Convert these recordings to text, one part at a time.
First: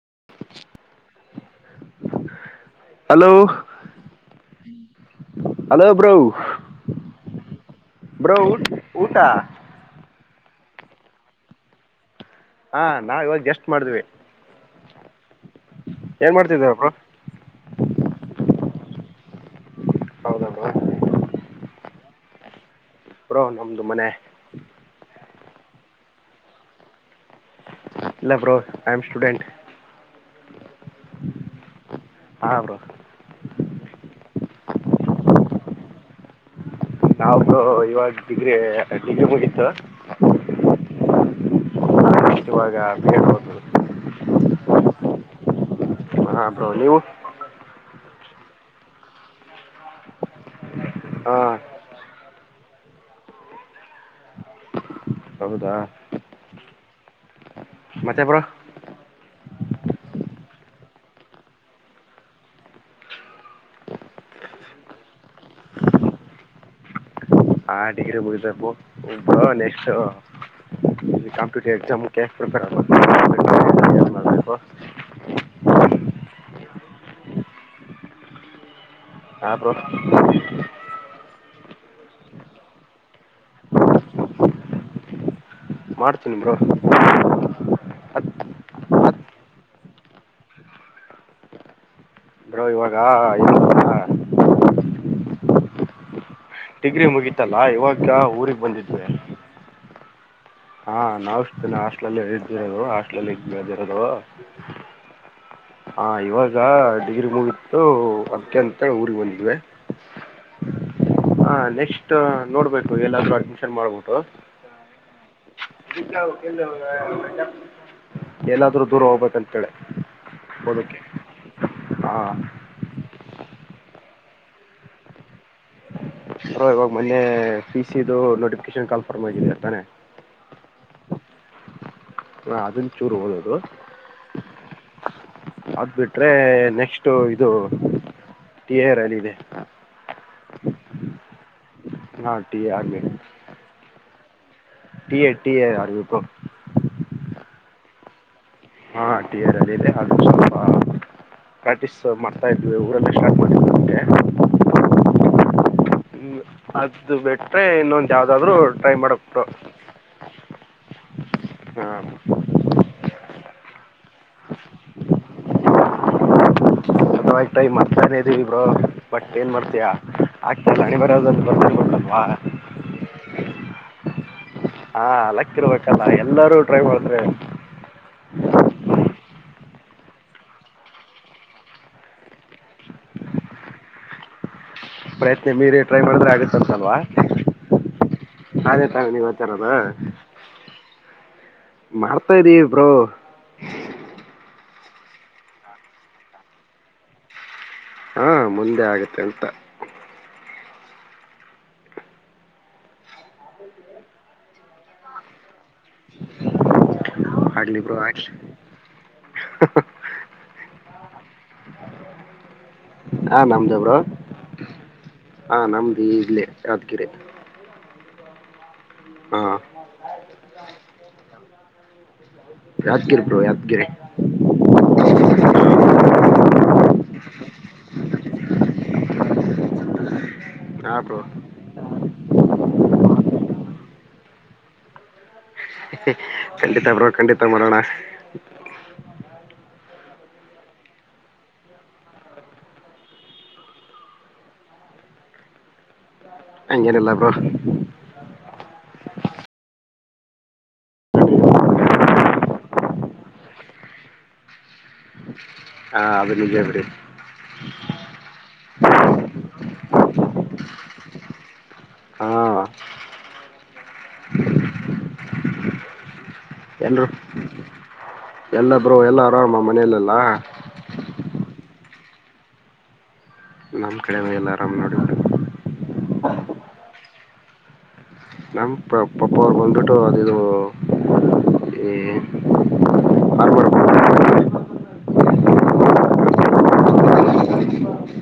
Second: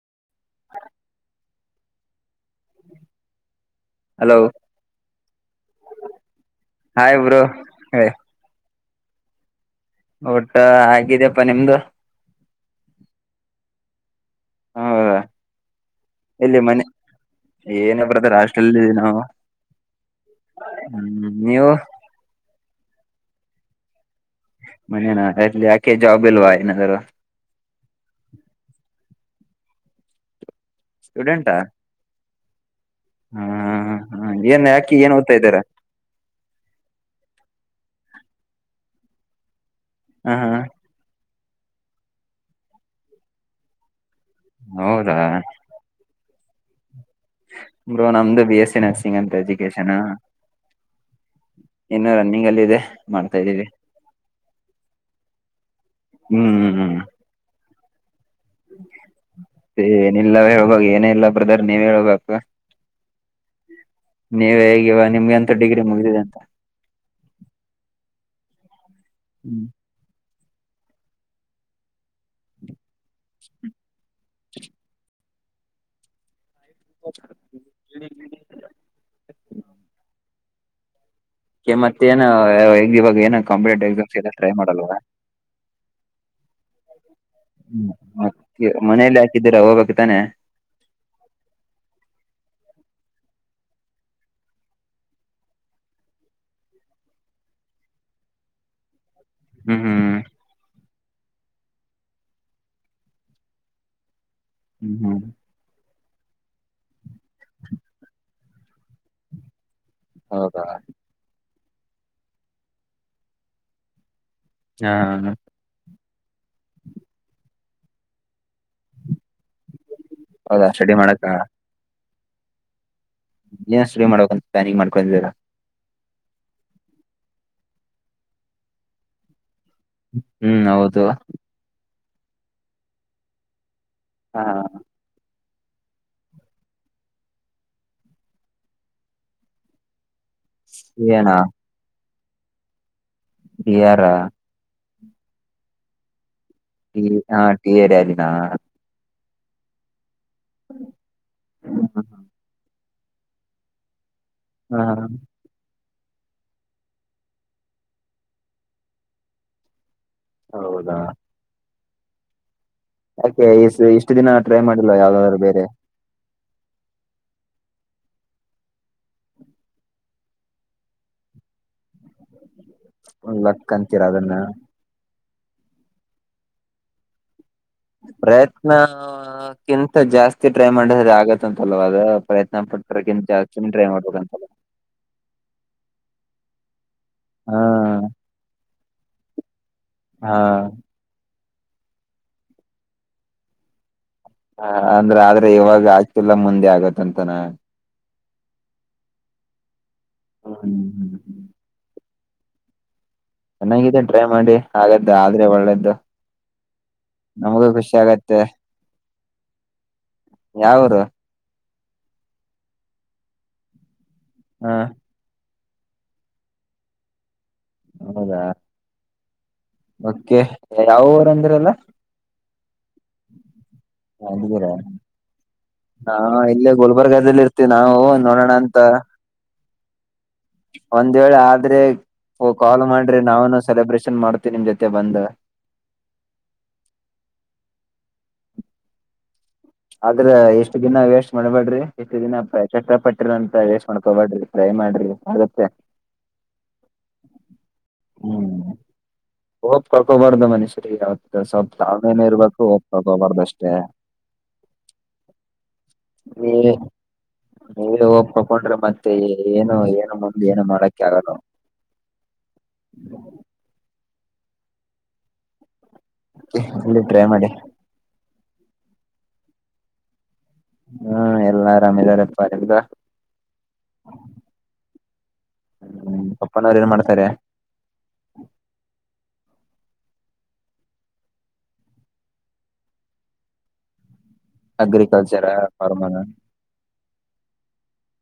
[unintelligible] [inaudible] Hello hello [unintelligible] hello bro hi bro bro ಊಟಾ ಊಟ ಹಾಗಗಿದ್ಯಪ್ಪಾ ನಿಮ್ದು ಹಾ ನಾವ ಇವಾಗ ಎಷ್ಟ್ ಮಾಡಿದ್ವಿ ಹೌದಾ ಏನ್ ಇಲ್ಲಿ ಮಾಡ್ತಿದ್ದೀರ ಮನೆ ಬ್ರೋ ಏನೇ ಬ್ರಾಥರ್ ಹಾಸ್ಟಲ್ ಹಾ ಹೌದಾ ಬ್ರೋ ಹ್ಮ ನೀವು ಬ್ರೋ ನಮ್ದು ಮನೆ ಮನೆ ನ ಯಾಕೆೆ ಜೊಬಲ್ಲವಾದರ [unintelligible] ಎಲ್ಲಾ bro I am student student [unintelligible] ಹಾ ಬ್ರೋ ಹ ಹಾ ಹಾ ಏನ್ ಯಾಕಿ ಏನ್ ಓದ್ತಾ ಇದ್ದಾರ [unintelligible] ನಾವ್ದ ಇವಾಗ ಡಿಗ್ರಿ ಡಿಗ್ರಿ ಮುಗತ್ತು ಹ್ಮ್ ಹಾ ಇವಾಗ ಬೌದು [unintelligible] ಹೌದಾ ಹ ಬ್ರೋ ನೀವು [unintelligible] ರು ನಮ್ದು ಬಿ ಎಸ್ಸ ನರ್ಸಿಂಗ್ ಅಂತ ಎಜುಕೇಶನ್ ಹ್ಮ ಹಂಗಲ್ಲ ಇದೆ ಮಾಡ್ತಾ ಇದ್ದೀವಿ ಹೌದಾ ಹ್ಮ್ ಹ್ಮ್ ಮತ್ತೆ ಬ್ರೋ ಏನಿಲ್ಲ ಹೇಳ್ಬ ಏನ ಇಲ್ಲ ಬ್ರದರ್ ನೀವ್ ಹೇಬೇಕು ನೀವ ಹೇಗಿವ ನಿಮ್ಗೆ ಎಂತ ಡಿಗ್ರಿ ಮುಗಿದಿದೆ ಅಂತ ಹಾ ಡಿಗ್ರಿ [unintelligible] ಬತಪ್ಪುಬ ನೆ ಕಂಪಟಟಿವ್ ಪ್ರಿಪೇರ್ [unintelligible] ಹ [unintelligible] [unintelligible] [inaudible] ಹಾ ಬ್ರೋ ಮತ್ತ ಏನ ಇವಾಗ ಏನ ಕಾಂಪಿಟೇಟಿವ್ ಎಕ್ಸಾಮ್ ಇ ಟ್ರೈ ಮಾಡಲ್ವ ಮಾಡ್ತೀನಿ ಬ್ರೋ ಹ್ಮ ಮನೇೆಯಲ್ಲಿ ಯಾಕಿದ್ದೀರ ಹೋಗ್ಬೇಕು ತಾನೆ ಬ್ರೋ ಇವಾಗ [unintelligible] ಡಿಗ್ರಿ ಮುಗಿತಲ್ಲಾ ಇವಾಗ ಊರಿಗೆ ಬಂದಿದ್ವೆ ಹ್ಮ್ ಹ್ಮ್ ಹಾ ನಾವು ಇಷ್ಟೇ ಹಾಸ್ಟಲ್ ಇದ್ದಿರೋದು ಹಾಸ್ಟಲಲ್ಲಿ ಬೆದಿರೋದು ಹ್ಮ್ ಹ್ಮ್ ಹಾ ಇವಾಗ ಡಿಗ್ರಿ ಮುಗತು ಅದಕ ಅಂತೇಳಿ ಊರಿಗೆ ಬಂದ್ದಿವಿ ಹೌದಾ ಹ ನೆಕ್ಸ್ಟ್ ನೋಡ್ಬೇಕು ಎಲ್ಲಾದರೂ ಅಡ್ಮಿಷನ್ ಮಾಡ್ಬಿಟ್ಟು ಹಾ ಎಲ್ಲಾದರೂ ದೂರ ಹೋಗ್ಬೇಕಂತೇಳಿ ಹೌದಾ ಸೆಡಿ ಮಾಡಕ್ಕ ಹೇಳೆಳ ಹ ಏನ ಶ್ರೀ ಮಾಡಕಾಂತ ಪ್ಯಾನಿಂಗ ಮಾಡ್ಕೊಂಡೀದಿರಾ ಬ್ರೋ ಇವಾಗ ಮೊನ್ನೆ ಫಿ ಸಿ ಇದು ನೋಟಿಫಿಕೇಶನ್ ಕಾನ್ಫರ್ಮ್ ಆಗಿದೆ ಸರ್ ತಾನೆ ಹ್ಮ್ ಹೌದು ಹಾ ಅದನ್ ಚೂರು ಹೋಳ್ಳದು ಹಾ ಅದ ಬಿಟ್ರೆ ನೆಕ್ಸ್ಟ್ ಇದು ಟೀ ಆರ್ ಅಲ್ಲಿ ಇದೆ. ಎಣು ಹ ಟೀ ಆರ್ ಮೇ ಎ ಯಾರ ಟೀ ಎ ಟಿ ಎ ಅರಿವಿಪ ಟೀ ಹಾ ಟೀ ಎಡದಿನ ಹಾ ಟಿ ಆರ್ ಅಲ್ಲಿ ಇದೆ ಅದು ಸ್ವಲ್ಪ ಪ್ರಾಕ್ಟೀಸ್ ಮಾಡ್ತಾ ಇದ್ವಿ ಊರಲ್ಲಿ ಸ್ಟಾರ್ಟ್ ಮಾಡಿದವ ಅಂತೇ ಹಾ ಹ ಹ್ಮ ಅದು ಬೆಟ್ರೆ ಇನ್ನೊಂದ ಯಾವ್ದಾದ್ರು ಟ್ರೈ ಮಾಡಬೇಕು. ಹೌದಾ ಯಾಕೆ ಇಷ್ಟು ದಿನ ಟ್ರೈ ಮಾಡಿಲ್ಲ ಯಾವ್ದಾದ್ರು ಬೇರೆ ಸತತವಾಗಿ ಟ್ರೈ ಮಾಡ್ತಾನೇ ಇದ್ದೀವಿ ಬ್ರೋ ಬಟ್ ಏನ್ ಮಾಡ್ತಯಾ ಆಗ್ತ ಇಲ್ಲ ಹಣೆ ಬರಹದಲ್ಲಿ ಬರದಿರಬೇಕ ಅಲ್ವಾ [inaudible] ಒಂದ ಲಕ್ಕ ಅಂತೀರಾ ಅದನ್ನ. ಹಾ ಲಕ್ಕ ಇರ್ಬೇಕಲ್ಲ ಎಲ್ಲರೂ ಟ್ರೈ ಮಾಡ್ತಾರೆ. ಪ್ರಯತ್ನ ಕಿಂತ ಜಾಸ್ತಿ ಟ್ರೈ ಮಾಡಿದ್ರೆ ಆಗತ್ತಂತಲ್ವ ಅದ ಪ್ರಯತ್ನ ಪಟ್ಟರಿಗೆ [unintelligible] ಮಾಡ ಪ್ರಯತ್ನ ಮೀರಿ ಟ್ರೈ ಮಾಡಿದ್ರೆ ಆಗುತ್ತ ಅಂತಲ್ವಾ ಹಾ [unintelligible] ತಾವ ನೀವ ಹತ್ತರಮ್ಮ ಹಾ ಮಾಡ್ತಾ ಇದ್ದೀವಿ ಬ್ರೋ ಹ ಅಂದ್ರ ಆದ್ರೆ ಇವಾಗ ಆಗ್ತಿಲ್ಲ ಮುಂದೆ ಆಗತ್ತಂತನ ಹಾಂ ಮುಂದೆ ಆಗುತ್ತೆ ಅಂತ ಹ ಹ್ಮ್ ಹ್ಮ ಹ್ಮ ಹ್ಮ ಚೆನ್ನಾಗಿದೆ ಟ್ರೈ ಮಾಡಿ ಹಾಗದ್ದು ಆದ್ರೆ ಒಳ್ಳೇದ್ದು. ನಮಗೂ ಆಗಲಿ ಖುಷಿ ಬ್ರೋ ಆಗಲಿ ಆಗತ್ತೆ. [inaudible] ಯಾವರು ಹಾ ನಮ್ದ ಬ್ರೋ ಹಾ ಹಾ ನಮ್ಮದ ಇಗಲೇ ಯಾದಗಿರೆ ಹೌದಾ ಓಕೆ ಯಾವ ಊರ ಅಂದರಿ ಅಲ್ಲ ಯಾದಗಿರಿ ಬ್ರೋ ಯಾದಗಿರಿ [unintelligible] ನಾ ಇಲ್ಲೇ ಗುಲ್ಬರ್ಗದಲ್ಲಿ ಇರತಿವಿ ನಾವು ನೋಡೋಣ ಅಂತ ಹಾಂ ಒಂದ ಬ್ರೋ ವೇಳೆ ಆದರೆ ಓ ಕಾಲ್ ಮಾಡರಿ ನಾವನು ಸೆಲೆಬ್ರೇಷನ್ ಮಾಡ್ತೀನಿ ನಿಮ್ಮ ಜೊತೆ ಬಂದ ಖಂಡಿತಾ ಬ್ರೋ ಖಂಡಿತಾ ಮಾಡೋಣ ಆದರ ಇಷ್ಟದಿನ ವೇಸ್ಟ್ ಮಾಡ್ಬೇಡ್ರಿ ಇಷ್ಟ ದಿನ ಕಷ್ಟ ಪಟ್ಟಿರ ಅಂತ ವೇಸ್ಟ್ ಮಾಡ್ಕೊಬೇಡ್ರಿ ದಯ ಮಾಡರಿ ಆಗುತ್ತೆ. ಹಂಗೇನಿಲ್ಲ ಬ್ರೋ. ಹ್ಮ್ ಹೋಪ್ ಕಳ್ಕೋಬಾರದು ಮನುಷ್ಯರಿಗೆ ಯಾವತ್ತು ಸ್ವಲ್ಪ ತಾವೇನ ಇರ್ಬೇಕು ಹೋಪ್ ಕಳ್ಕೋಬಾರದು ಅಷ್ಟೇ. ಹಾ ಅದು ನಿಜ ಬಿಡಿ. ನೀವು ಹೋಪ್ ಕಳ್ಕೊಂಡ್ರೆ ಮತ್ತೆ ಏನು ಏನು ಮುಂದ ಏನು ನೋಡಕ್ಕೆ ಆಗಲ್ಲ. ಹಾ. ಓಕೆ ಮುಂದೆ ಟ್ರೈ ಮಾಡಿ. ಎಲ್ಲಾ ಬ್ರೋ ಎಲ್ಲಾ ಆರಾಮ ಅಲ್ಲ ಮನೆಯಲ್ಲೆಲ್ಲಾ. ಹು ಎಲ್ಲಾ ಆರಾಮಿದಾರಪ್ಪ ನಿಮ್ಮದ. ನಮ್ಮ ಕಡೆ ಎಲ್ಲಾ ಆರಾಮ ನೋಡಿ ಬ್ರೋ. ಹು ಪಪ್ಪನವರ ಏನ್ ಮಾಡ್ತಾರ. ನಮ್ಮ ಪಪ್ಪಾ ಅವರು ಬಂದ್ಬಿಟ್ಟು ಅದ ಇದು ಏ. [inaudible] Agriculture farmer.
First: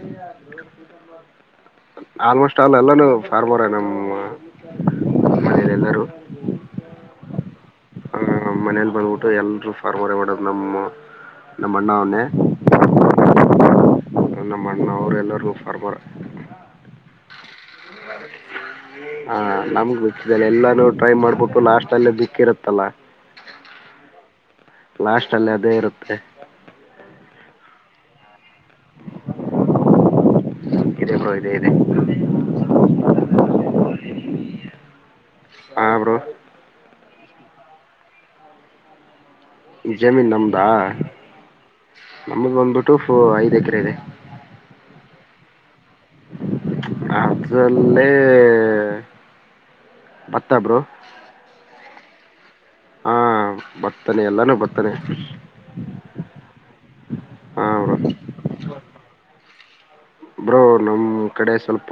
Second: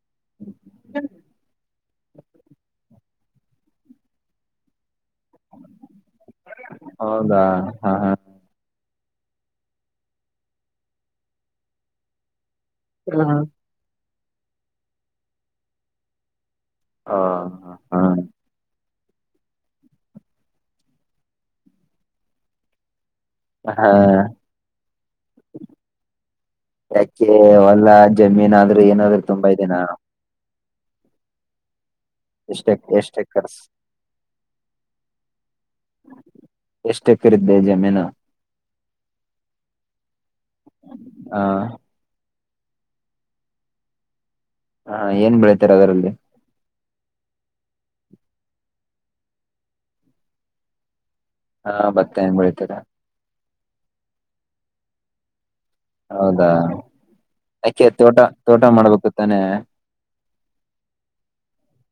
[unintelligible] ಆಲ್ಮೋಸ್ಟ್ ಆಲ್ ಎಲ್ಲಾನೂ ಫಾರ್ಮರ್ ನಮ್ಮ ಮನೆಯಲ್ಲಿ ಎಲ್ಲರೂ. ಹೌದಾ ಹ ಹ. ನಮ್ಮನೆಯಲ್ಲಿ ಬಂದ್ಬಿಟ್ಟು ಎಲ್ಲರೂ ಫಾರ್ಮರ್ ಮೇಡಂ ನಮ್ಮ ನಮ್ಮ ಅಣ್ಣ ಅವನ್ನೇ. [unintelligible] ನಮ್ಮ ಅಣ್ಣ ಅವರು ಎಲ್ಲರೂ ಫಾರ್ಮರ್. ಹ ಹಹಾ. ಹ ನಮ್ಮಗ ಎಲ್ಲಾನು ಟ್ರೈ ಮಾಡ್ಬಿಟ್ಟು ಲಾಸ್ಟ್ ಅಲ್ಲಿ ಬಿಕ್ಕಿರತ್ತಲ್ಲ. ಹ. ಲಾಸ್ಟ್ ಅಲ್ಲಿ ಅದೇ ಇರುತ್ತೆ. ಕೆ ಹೊಲಾ ಜಮೀನ ಆದರೂ ಏನಾದ್ರೂ ತುಂಬಾ ಇದೆ ನಾ. ಬ್ರೋ ಇದೆ ಇದೆ. ಎಷ್ಟ ಎಷ್ಟ ಎಕ್ಕರ್ಸ್. ಹಾ ಬ್ರೋ ಎಷ್ಟು ಎಕರೆ ಇದೇ ಜಮೀನು. ಜಮೀನು ನಮ್ಮದಾ ಹ ನಮ್ದ್ ಬಂದ್ಬಿಟ್ಟು ಫೋರ ಐದ ಎಕರೆ ಇದೆ. ಹಾ ಏನ್ ಬೆಳತಾರ ಅದರಲ್ಲಿ. ಅದರಲ್ಲಿ ಭತ್ತ ಬ್ರೋ. ಹಾ ಭತ್ತ ಹೆಂಗ ಬೆಳಿತಾರೆ. ಹಾ ಭತ್ತನೆ ಎಲ್ಲಾನು ಭತ್ತನೆ. ಹೌದಾ ಹಾ ಅಕೆ ಬ್ರೋ ತೋಟ ತೋಟ ಮಾಡಬೇಕು ತಾನೆ. ಬ್ರೋ ನಮ್ಮ ಕಡೆ ಸ್ವಲ್ಪ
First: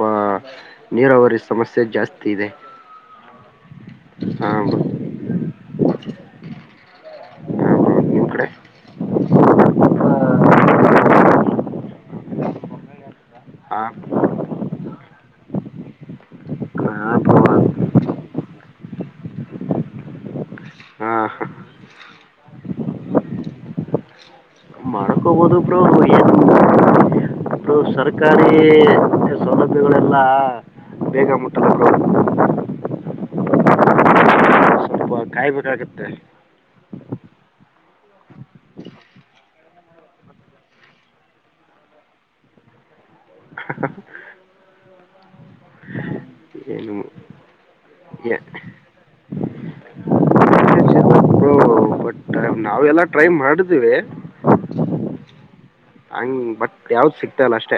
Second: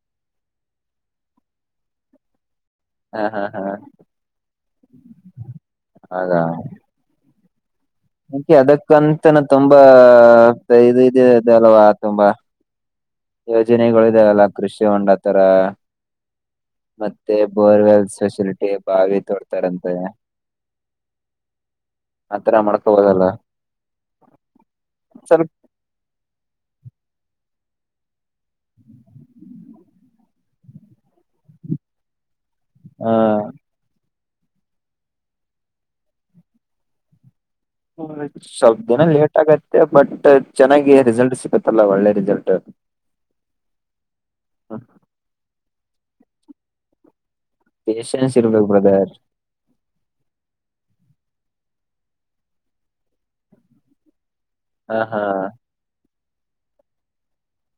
ನೀರಾವರಿ ಸಮಸ್ಯೆ ಜಾಸ್ತಿ ಇದೆ. ಹ ಹಾ ಹಾ ಹಾ ಬ್ರೋ ಹಾಗ. ಹಾ ಬ್ರೋ ನಿಮ್ ಕಡೆ ಓಕೆ ಅದಕ್ಕಂತನ ತುಂಬಾ ಇದ ಇದೇ ಅಲ್ವಾ ತುಂಬಾ. ಹಾ ಯೋಜನೆಗಳ ಇದಾವಲ್ಲ ಕೃಷಿ ಹೊಂಡತರ. ಹಾ ಮತ್ತೆ ಬ್ರೋ ಬೋರ್ವೆಲ್ ಫೆಸಿಲಿಟಿ ಬಾವಿ ತೋಡ್ತಾರಂತೆ. ಹಾ ಆತರ ಮಾಡ್ಕೋಬಹುದಲ್ಲ. ಮಾಡ್ಕೊಬೋದು ಬ್ರೋ ಇಲ್ಲ ಸರ್ಕಾರಿ ಸೌಲಭ್ಯಗಳೆಲ್ಲ ಬೇಗ ಮುಟ್ಟಲ್ಲ ಬ್ರೋ. ಹಾ. [unintelligible] ಹ ಸ್ವಲ್ಪ ದಿನ ಲೇಟ್ ಆಗೈತ್ತತೆ ಬಟ್ ಚೆನ್ನಾಗಿ ರಿಸಲ್ಟ್ ಸಿಗತ್ತಲ್ಲ ಒಳ್ಳೆ ರಿಸಲ್ಟ್. [inaudible] [inaudible] ಏನು ಪೇಸೆನ್ಸ್ ಇರ್ಬೇಕ ಬ್ರದರ. ನಾವೆಲ್ಲಾ ಟ್ರೈ ಮಾಡಿದ್ದೇವಿ. ಹಾ ಹಾ. ಹಂಗ್ ಬಟ್ ಯಾವ್ದ್ ಸಿಗ್ತಾ ಇಲ್ಲ ಅಷ್ಟೇ.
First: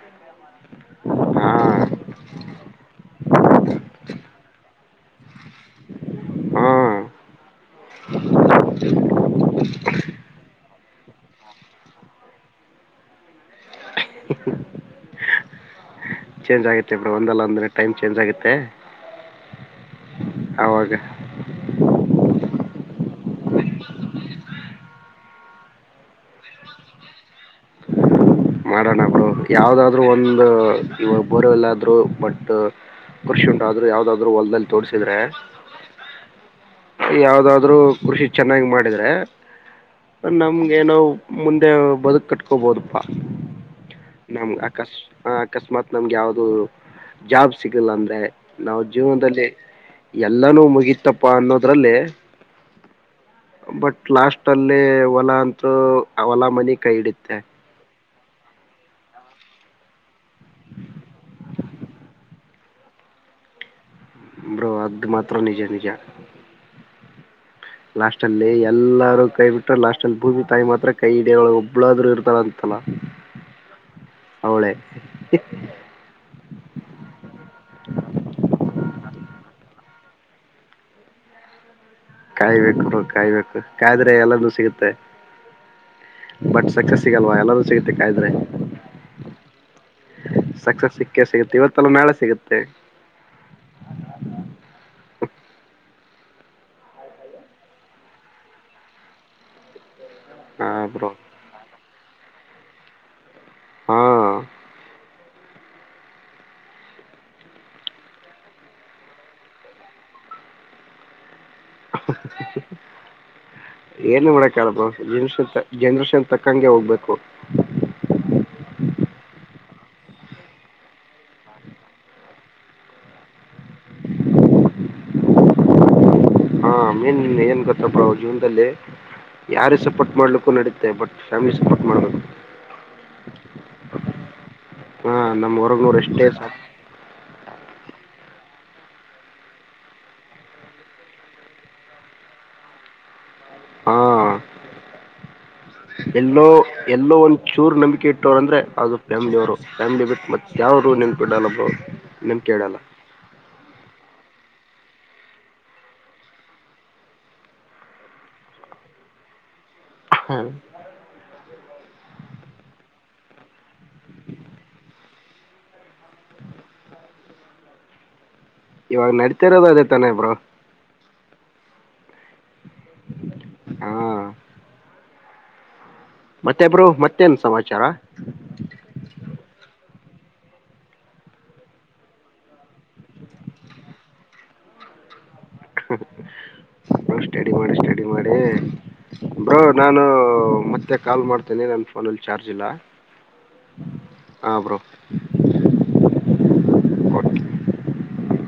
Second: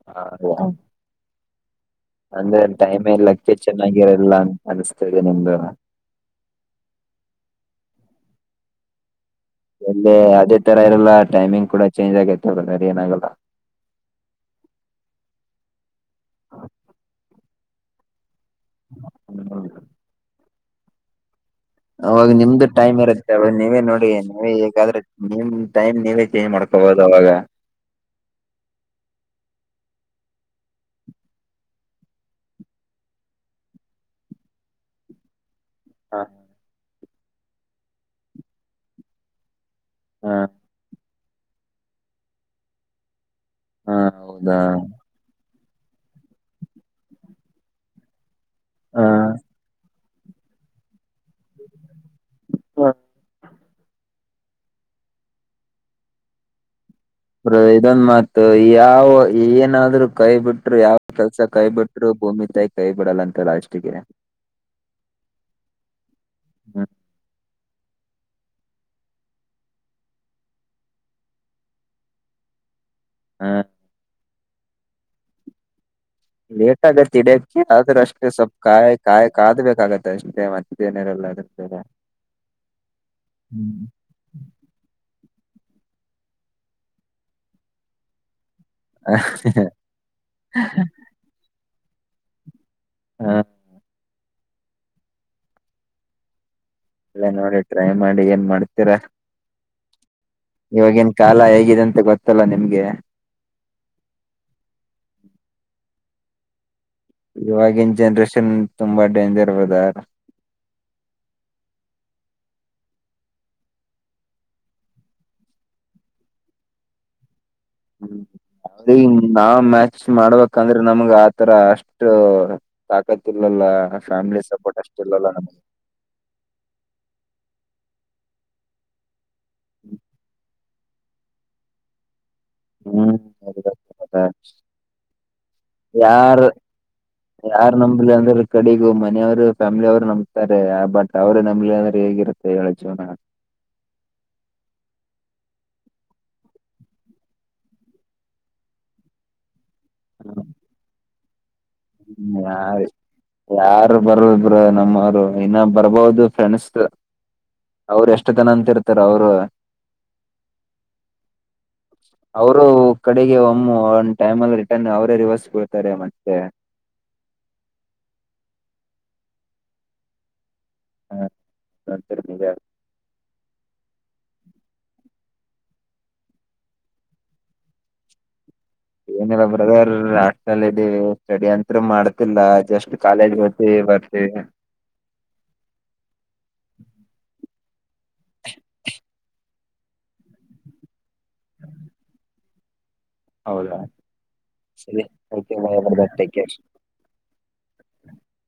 ಹ. ಹಾ ಅಂದ್ರೆ ಟೈಮ್ ಲಕ್ ಚನಾಗಿ ಇಲ್ಲ ಅನುಸ್ತಾ ಇದೆ ನಂದು. ಹಾ. ಎಲ್ಲೆ ಅದೇ ತರ ಇರಲ್ಲ ಟೈಮಿಂಗ್ ಕೂಡ ಚೇಂಜ್ ಆಗಿರ್ತಾದ್ ಅಂದ್ರೆ ಅದ್ ಏನಾಗಲ್ಲ. [inaudible] ಚೇಂಜ್ ಆಗುತ್ತೆ ಬಿಡೋ ಒಂದಲ್ಲ ಅಂದ್ರೆ ಟೈಮ್ ಚೇಂಜ್ ಆಗುತ್. ಹ್ಮ್ಮ್. ಅವಾಗ. ಅವಾಗ ನಿಮ್ದು ಟೈಮ್ ಇರುತ್ತೆ ಅವಗ್ ನೀವೇ ನೋಡಿ ನೀವೇ ಹೇಗಾದ್ರೆ ನಿಮ್ ಟೈಮ್ ನೀವೇ ಚೇಂಜ್ ಮಾಡ್ಕೋಬೋದ್. ಅವಾಗ. [inaudible] ಮಾಡೋಣ ಬ್ರೋ ಯಾವುದಾದ್ರೂ ಒಂದು ಇವಾಗ ಬೋರ ಎಲ್ಲಾದ್ರು ಬಟ್. ಕೃಷಿ ಉಂಟಾದ್ರ ಯಾವ್ದಾದ್ರು ಹೊಲ್ದಲ್ ತೋರ್ಸಿದ್ರೆ. ಹಾ ಹಾ. ಯಾವದಾದ್ರು ಕೃಷಿ ಚೆನ್ನಾಗ್ ಮಾಡಿದ್ರೆ ಹಾ ನಮ್ಗೇನೋ. ಮುಂದೆ ಬದುಕ್ ಕಟ್ಕೋಬೋದುಪ್ಪಾ ಹಾ ನಮ್ಗ್ ಹೌದಾ ಅಕಸ್. ಅಕಸ್ಮಾತ್ ನಮ್ಗೆ ಯಾವ್ದ ಜಾಬ್ ಸಿಗಿಲ್ಲ ಅಂದ್ರೆ ನಾವ್ ಹಾ ಜೀವಂದಲ್ಲಿ. ಎಲ್ಲಾನೂ ಮುಗಿತಪ್ಪ ಅನ್ನೋದ್ರಲ್ಲಿ ಬಟ್. ಲಾಸ್ಟ್ ಅಲ್ಲಿ ಹೊಲಾ ಅಂತ್ರು ಹೊಲಾ ಮನಿ. ಕೈ ಹಿಡಿತ್ತೆ ಬ್ರೋ ಇದನ್ ಮಾತ್. ಯಾವ್ ಏನಾದ್ರು ಕೈ ಬಿಟ್ರು ಯಾವ್ ಕೆಲ್ಸ ಕೈ ಬಿಟ್ರು ಭೂಮಿ ತಾಯಿ ಕೈ ಬಿಡಲ್ಲ. ಲಾಸ್ಟಿಗೆ. ಬ್ರೋ ಅದ್ ಮಾತ್ರ ನಿಜ ನಿಜ. ಲಾಸ್ಟ್ಲ್ಲಿ ಎಲ್ಲಾರೂ ಕೈ ಬಿಟ್ರ ಲಾಸ್ಟ್ಲ್ಲಿ ಭೂಮಿ ತಾಯಿ ಮಾತ್ರ ಕೈ ಹಿಡಿಯಳು ಒಬ್ಳಾದ್ರು ಇರ್ತಾಳಂತಲಾ. ಹಾ. ಅವ್ಳೆ. ಲೇಟ್ ಆಗತ್ತೆ ಇಡ್ಯಕ್ಕೆ ಆದ್ರ ಅಷ್ಟೇ ಸ್ವಲ್ಪ ಕಾಯ್ ಕಾಯ್ ಕದ್ಬೇಕಾಗತ್ತೆ ಅಷ್ಟೇ ಮತ್ತನ್ ಇರಲ್ಲದು. ಕಾಯ್ಬೇಕ್ ಬ್ರೋ ಕಾಯ್ಬೇಕು ಕಾಯಿದ್ರೆ ಎಲ್ಲಂನು ಸಿಗುತ್ತೆ. ಬಟ್ ಸಕ್ಸಸ್ ಸಿಗಲ್ವಾ ಎಲ್ಲಾದು ಸಿಗುತ್ತೆ ಕಾಯಿದ್ರೆ. ಸಕ್ಸಸ್ ಸಿಕ್ಕೆ ಸಿಗತ್ತೆ ಇವತ್ತಲ್ಲ ನಳೆ ಸಿಗತ್ತೆ. ಹಾ. ಎಲ್ಲ ನೋಡಿ ಟ್ರೈ ಮಾಡಿ ಏನ್ ಮಾಡ್ತೀರ. ಹಾ ಇವಾಗಿನ್ ಬ್ರೋ ಕಾಲ ಹೇಗಿದೆ ಅಂತ ಗೊತ್ತಲ್ಲ ನಿಮ್ಗೆ. ಹಾ. ಇವಾಗಿನ್ ಜನ್ರೇಷನ್ ತುಂಬಾ ಡೇಂಜರ್ ಬ್ರದರ್. [inaudible] ಏನು ಮಾಡಕಾಗಲ್ಲ ಬ್ರೋ ನೀವು ಸ್ವಲ್ಪ ಜನ್ರೇಶನ್ ತಕ್ಕಂಗೆ ಹೋಗ್ಬೇಕು. ಹ್ಮ್. ಅದೇ ನಾವ್ ಮ್ಯಾಚ್ ಮಾಡ್ಬೇಕಂದ್ರೆ ನಮ್ಗ ಆತರ ಅಷ್ಟು ತಾಕತ್ ಇಲಲ್ಲ. ಫ್ಯಾಮಿಲಿ ಸಪೋರ್ಟ್ ಅಷ್ಟ ಇಲ್ಲಲ್ಲ ನಮ್ಗೆ. ಹಾ ಮೇನ್ ಏನ್ ಗೊತ್ರ ಬ್ರೋ ಜೀವಂದಲ್ಲಿ ಯಾರು ಸಪೋರ್ಟ್ ಮಾಡ್ಲಿಕ್ಕೂ ನೆಡಿತಾತೆ. ಬಟ್ ಫ್ಯಾಮಿಲಿ ಸಪೋರ್ಟ್ ಮಾಡ್ಬೇಕು. ಹ್ಮ್ ಹಾ ನಮ್ ಹೊರುಗ್ನೋರ್ ಎಷ್ಟೇ ಯಾರ್ ಸತ್. ಯಾರ್ ನಂಬ್ಲಿಲ್ಲ ಅಂದ್ರ ಕಡಿಗೂ ಮನನಿಯವ್ರೇ ಫ್ಯಾಮಿಲಿ ಅವ್ರೆ ನಂಬ್ತಾರೆ ಬಟ್ ಅವ್ರೇ ನಂಬ್ಲಿಲ್ಲ ಅಂದ್ರೆ ಹೇಗಿರುತ್ತೆ. ಹೇಳಿ ಜೀವ್ನ. ಹಾ. ಎಲ್ಲೋ ಎಲ್ಲೋ ಒನ್ ಚೂರ್ ನಂಬಿಕೆ ಇಟ್ಟೋರೆ ಅಂದ್ರೆ ಅದ್ ಫ್ಯಾಮಿಲಿ ಅವ್ರು. ಫ್ಯಾಮಿಲಿ ಬಿಟ್ ಮತ್ಯಾರು ನಂಬ್ಕಿಡಲ್ಲ ಬ್ರೋ. ಹ್ಮ ನಂಬಿಕೆ ಇಡಲ್ಲ ಯಾರ್ ಯಾರು ಬರಲ್ಲ ಬ್ರೋ. ಒಬ್್ರ ನಮ್ಮವರು ಇನ್ನ ಬರ್ಬಹದು ಫ್ರೆಂಡ್ಸ್ ಅವ್ರ ಎಷ್ಟುತನ ಅಂತ ಇರ್ತಾರ ಅವರು ಹ್ಮ ಅವರು ಕಡೆಗೆ ಒಮ್ಮ ಒಂದ ಟೈಮ್ ಅಲ್ಲಿ ರಿಟರ್ನ್ ಅವರೇ ರಿವರ್ಸ್ ಕೊಡ್ತಾರೆ ಮತ್ತೆ ಇವಾಗ ನಡತರದ ಅೇ ತಾನೆ ಅ ಬರ ಹಾ ಒರಿಮದೆ ಹಾ ಮತ್ತೆಬ್ರು ಮತ್ತೇನ್ ಸಮಾಚಾರ ಏನಿಲ್ಲ ಬ್ರದರ್ ಅಷ್ಟಲ್ಲ ಇದೀವಿ ಸ್ಟಡಿ ಅಂತರು ಮಾಡ್ತಿಲ್ಲ ಜಸ್ಟ್ ಕಾಲೇಜ್ ಗತ್ತ ಬ ಹ್ಮ ಷ್ಟ ಸ್ಟಡಿ ಮಾಡಿ ಬ್ರೋ ನಾನು ಮತ್ತೆ ಕಾಲ್ ಮಾಡ್ತೇನೆ ನನ್ನ ಫೋನಲ್ಲಿ ಚಾರ್ಜ್ ಜಿಲ್ಲಾ ಹೌದಾ ಸರಿ ಬರ್ಟ ಕೇರ್ [inaudible]